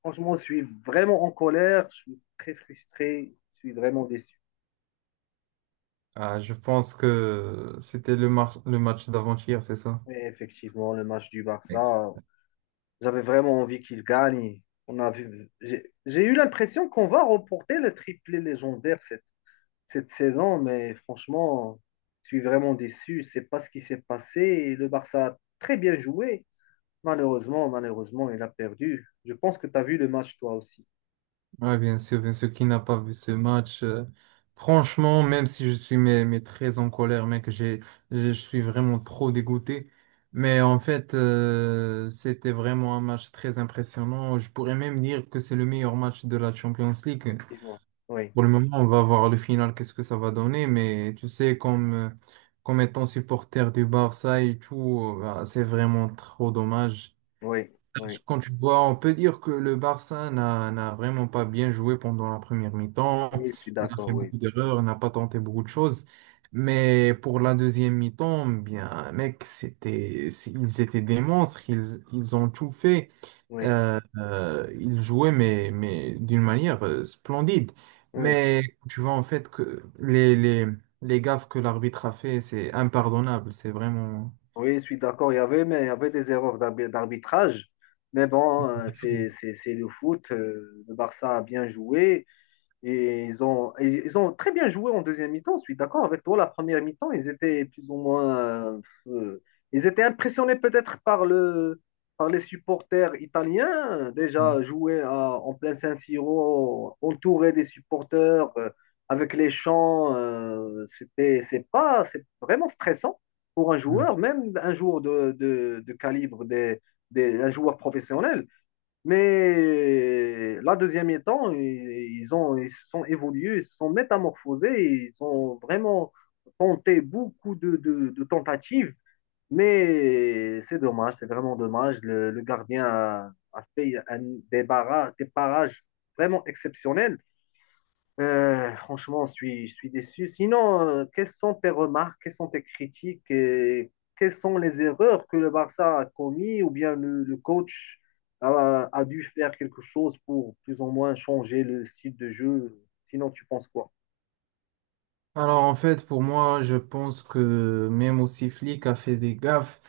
Franchement, je suis vraiment en colère, je suis très frustré, je suis vraiment déçu. Ah, je pense que c'était le match d'avant-hier, c'est ça? Mais effectivement, le match du Barça, j'avais vraiment envie qu'il gagne. On a vu, j'ai eu l'impression qu'on va remporter le triplé légendaire cette saison, mais franchement, je suis vraiment déçu. C'est pas ce qui s'est passé. Et Le Barça a très bien joué. Malheureusement, malheureusement, il a perdu. Je pense que tu as vu le match toi aussi. Oui, bien sûr, qui n'a pas vu ce match. Franchement, même si je suis mais très en colère, mec, je suis vraiment trop dégoûté. Mais en fait, c'était vraiment un match très impressionnant. Je pourrais même dire que c'est le meilleur match de la Champions League. Effectivement. Oui, Pour le moment, on va voir le final, qu'est-ce que ça va donner. Mais tu sais, comme étant supporter du Barça et tout, bah, c'est vraiment trop dommage. oui, oui. Quand tu vois, on peut dire que le Barça n'a vraiment pas bien joué pendant la première mi-temps. Oui, je suis Il a d'accord, fait oui. beaucoup d'erreurs, il n'a pas tenté beaucoup de choses. Mais pour la deuxième mi-temps, bien, mec, c'est- ils étaient des monstres. Ils ont tout fait. Oui, Ils jouaient, mais d'une manière splendide. oui. Mais tu vois, en fait, que les gaffes que l'arbitre a fait, c'est impardonnable. C'est vraiment. Oui, je suis d'accord. Il y avait, mais il y avait des erreurs d'arbitrage. Mais bon, c'est le foot. Le Barça a bien joué. Et ils ont très bien joué en deuxième mi-temps, je suis d'accord avec toi. La première mi-temps, ils étaient plus ou moins. euh, Ils étaient impressionnés peut-être par les supporters italiens. Déjà, en plein San-Siro, entouré des supporters, avec les chants, c'est pas, c'est vraiment stressant pour un joueur, même un joueur de calibre un joueur professionnel. Mais la deuxième mi-temps, ils se sont évolués, ils se sont métamorphosés, ils ont vraiment tenté beaucoup de tentatives. Mais c'est dommage, c'est vraiment dommage. Le gardien a fait des, des parages vraiment exceptionnels. Franchement, je suis déçu. Sinon, quelles sont tes remarques, quelles sont tes critiques et quelles sont les erreurs que le Barça a commises ou bien le coach a dû faire quelque chose pour plus ou moins changer le style de jeu? Sinon, tu penses quoi? Alors en fait, pour moi, je pense que même aussi flic a fait des gaffes.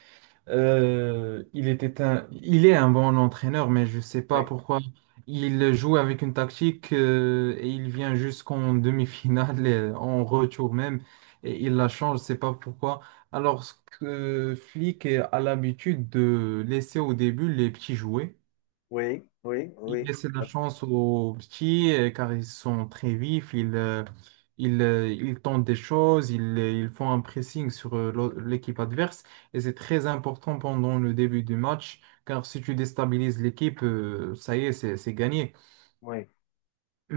Il est un bon entraîneur, mais je sais Oui, pas pourquoi il joue avec une tactique et il vient jusqu'en demi-finale, et en retour même, et il la change. Je sais pas pourquoi. Alors que flic a l'habitude de laisser au début les petits jouer. oui, oui, Il oui, laisse la chance aux petits car ils sont très vifs, ils tentent des choses, ils font un pressing sur l'au- l'équipe adverse et c'est très important pendant le début du match car si tu déstabilises l'équipe, ça y est, c'est gagné. oui,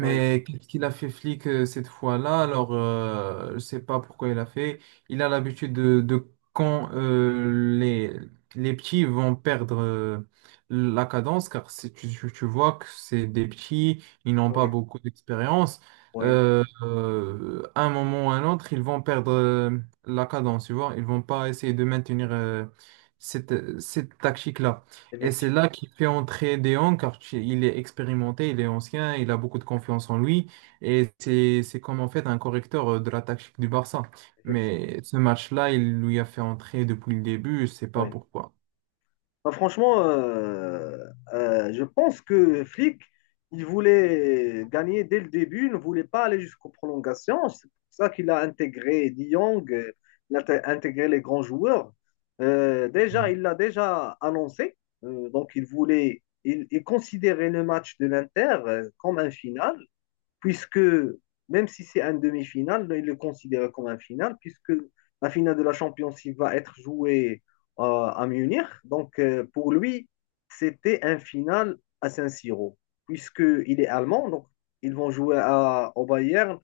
oui, qu'est-ce qu'il a fait flic cette fois-là? Alors, je ne sais pas pourquoi il a fait. Il a l'habitude de quand les, les petits vont perdre la cadence, car c'est- tu vois que c'est des petits, ils n'ont pas oui, beaucoup d'expérience. oui, À un moment ou à un autre, ils vont perdre la cadence, tu vois. Ils vont pas essayer de maintenir cette tactique-là. Et c'est effectivement, là qu'il fait entrer Deon, car tu- il est expérimenté, il est ancien, il a beaucoup de confiance en lui. Et c'est comme en fait un correcteur de la tactique du Barça. effectivement, Mais ce match-là, il lui a fait entrer depuis le début, je sais pas oui. pourquoi. Bah, franchement, je pense que Flick, il voulait gagner dès le début, il ne voulait pas aller jusqu'aux prolongations. C'est pour ça qu'il a intégré De Jong, intégré les grands joueurs. Déjà, Mm. il l'a déjà annoncé. Donc, il considérait le match de l'Inter comme un final puisque même si c'est un demi-finale, il le considère comme un final, puisque la finale de la Champions League va être jouée à Munich. Donc, pour lui, c'était un final à Saint-Siro, puisqu'il est allemand, donc ils vont au Bayern.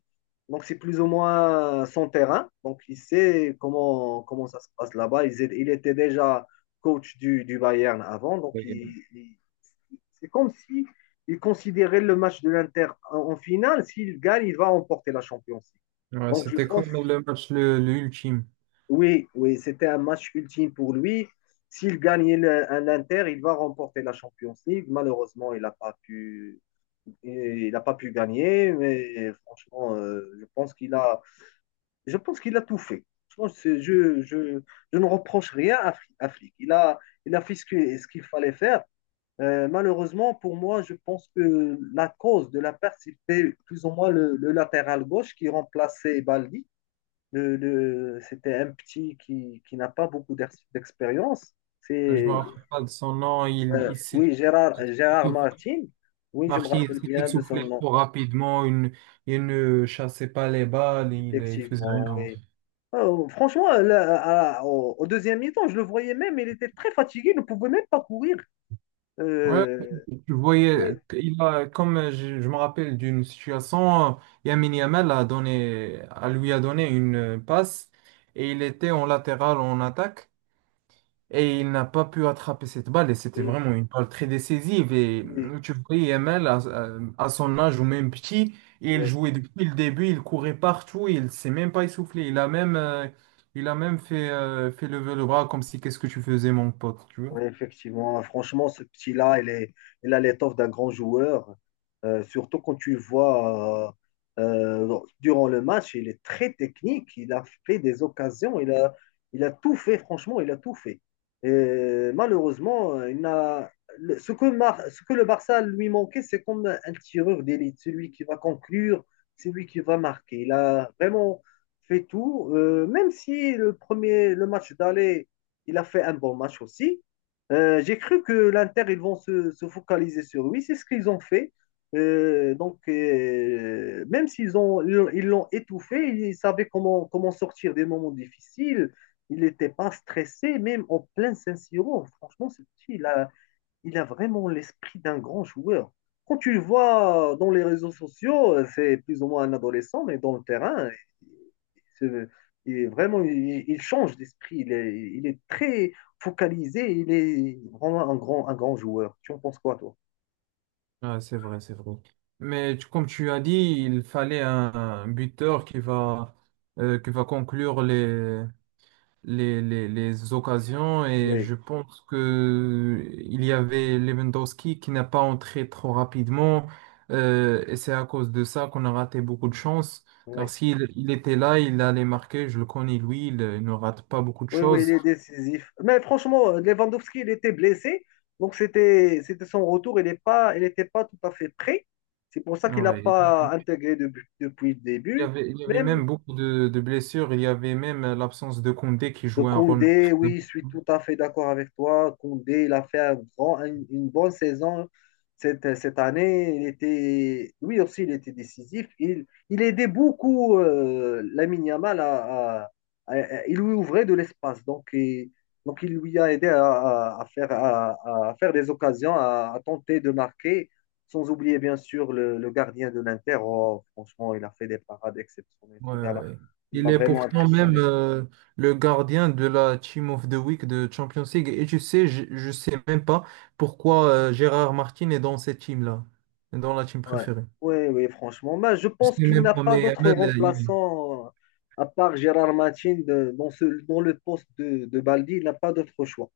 Donc, c'est plus ou moins son terrain. Donc, il sait comment ça se passe là-bas. Il était déjà coach du Bayern avant. Donc, c'est comme si il considérait le match de l'Inter en finale. S'il gagne, il va remporter la Champions League. Ouais, Donc, je c'était pense, comme le match le ultime. oui, oui, c'était un match ultime pour lui. S'il gagnait l'Inter, il va remporter la Champions League. Malheureusement, il n'a pas pu gagner. Mais franchement, je pense qu'il a tout fait. Je, je, je, je ne reproche rien à, Flick. Il a fait ce qu'il fallait faire. Malheureusement, pour moi, je pense que la cause de la perte, c'était plus ou moins le latéral gauche qui remplaçait Baldi. C'était un petit qui n'a pas beaucoup d'expérience. Je me C'est, rappelle pas de son nom. Il s'est oui, Gérard essoufflé. Martin. Oui, je me Martin, il rappelle s'est bien de son essoufflé nom, trop rapidement. Il ne chassait pas les balles. Il faisait rien. effectivement, oui. Franchement, là, au deuxième mi-temps, je le voyais même, il était très fatigué, il ne pouvait même pas courir. Ouais, Euh, tu oui, voyais, comme je me rappelle d'une situation, Yamin Yamal a lui a donné une passe et il était en latéral en attaque. Et il n'a pas pu attraper cette balle et c'était oui, vraiment une balle très décisive. Et oui. Tu vois, à- son âge ou même petit, il Oui. jouait depuis le début, il courait partout, il ne s'est même pas essoufflé. Il a même fait, fait lever le bras comme si qu'est-ce que tu faisais, mon pote, tu vois. Oui, effectivement. Franchement, ce petit-là, il a l'étoffe d'un grand joueur. Surtout quand tu le vois durant le match, il est très technique. Il a fait des occasions. Il a tout fait. Franchement, il a tout fait. Et malheureusement, il n'a, le- ce que, ce que le Barça lui manquait, c'est comme un tireur d'élite. Celui qui va conclure, celui qui va marquer. Il a vraiment fait tout. Même si le match d'aller, il a fait un bon match aussi. J'ai cru que l'Inter, ils vont se focaliser sur lui. C'est ce qu'ils ont fait. Donc, même s'ils ont, ils l'ont étouffé, ils savaient comment sortir des moments difficiles. Il n'était pas stressé, même en plein Saint-Siro. Franchement, ce petit, il a vraiment l'esprit d'un grand joueur. Quand tu le vois dans les réseaux sociaux, c'est plus ou moins un adolescent, mais dans le terrain, c'est- il est vraiment, il change d'esprit. Il est très focalisé. Il est vraiment un grand joueur. Tu en penses quoi, toi? Ah, c'est vrai, c'est vrai. Mais tu- comme tu as dit, il fallait un buteur qui va conclure les. Les occasions et Oui, je pense que il y avait Lewandowski qui n'a pas entré trop rapidement et c'est à cause de ça qu'on a raté beaucoup de chance oui, car s'il il était là, il allait marquer, je le connais lui, il ne rate pas beaucoup de oui, oui, il choses. est décisif. Mais franchement, Lewandowski, il était blessé. Donc, c'était son retour. Il n'était pas tout à fait prêt. C'est pour ça qu'il n'a Ouais, pas depuis le début. Il y avait Même, même beaucoup de blessures, il y avait même l'absence de Koundé qui De jouait un rôle. Koundé, oui, je suis tout à fait d'accord avec toi. Koundé, il a fait une bonne saison cette année. Il était, lui aussi, il était décisif. Il aidait beaucoup Lamine Yamal Il lui ouvrait de l'espace. Donc, il lui a aidé à à faire des occasions, à tenter de marquer. Sans oublier, bien sûr, le gardien de l'Inter. Oh, franchement, il a fait des parades exceptionnelles, Ouais, ce ouais, gars-là. ouais. Il Il m'a est vraiment pourtant même impressionné. Le gardien de la Team of the Week de Champions League. Et tu sais, je sais même pas pourquoi Gérard Martin est dans cette team-là, dans la team Ouais. préférée. Oui, oui, franchement. Mais je Je sais pense qu'il même n'a pas, pas mais d'autre Amel, il... remplaçant, à part Gérard Martin, dans le poste de Baldi, il n'a pas d'autre choix.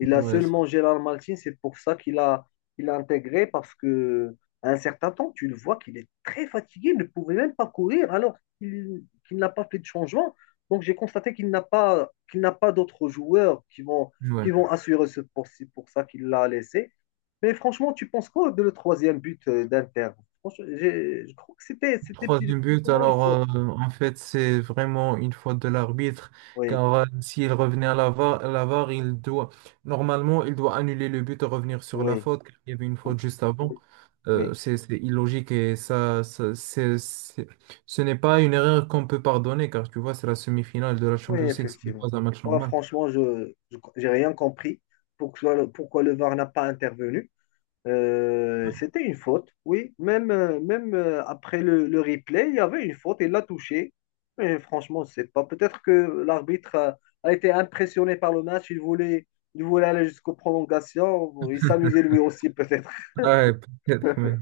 Il a ouais, c'est- seulement Gérard Maltin, c'est pour ça il a intégré, parce que à un certain temps, tu le vois qu'il est très fatigué, il ne pouvait même pas courir, alors qu'il n'a pas fait de changement. Donc j'ai constaté qu'il n'a pas d'autres joueurs qui ouais. vont assurer ce poste. C'est pour ça qu'il l'a laissé. Mais franchement, tu penses quoi de le troisième but d'Inter? Franchement, je crois que c'était plus Troisième plus but, ou moins une alors faute. En fait c'est vraiment une faute de l'arbitre Oui, car s'il revenait à la VAR, à la VAR, il doit normalement il doit annuler le but et revenir sur la oui, faute car il y avait une oui, faute juste avant. oui. Oui. C'est illogique et c'est- ce n'est pas une erreur qu'on peut pardonner car tu vois c'est la semi-finale de la Oui, Champions League, ce n'est effectivement. pas un match Moi, normal. franchement, je n'ai rien compris pourquoi, pourquoi le VAR n'a pas intervenu. C'était une faute, oui. Même, même après le replay, il y avait une faute, il l'a touché. Mais franchement, je sais pas. Peut-être que l'arbitre a été impressionné par le match, il voulait aller jusqu'aux prolongations, il s'amusait lui aussi peut-être. Ouais, peut-être, mais-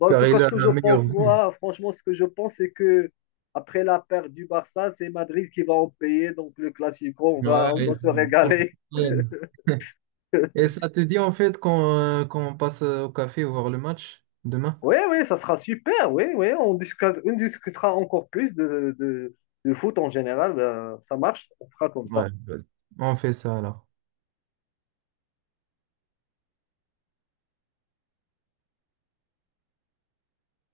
Bon, en tout car cas, il ce a que je la pense, meilleure vue. moi, franchement, ce que je pense, c'est que après la perte du Barça, c'est Madrid qui va en payer. Donc, le Classico, on Ouais, va se régaler. il- Et ça te dit en fait qu'on qu'on passe au café voir le match demain? Oui, oui, ça sera super. Oui, oui, on discutera encore plus de foot en général. Ben, ça marche, on fera comme Ouais, ça. vas-y. On fait ça alors.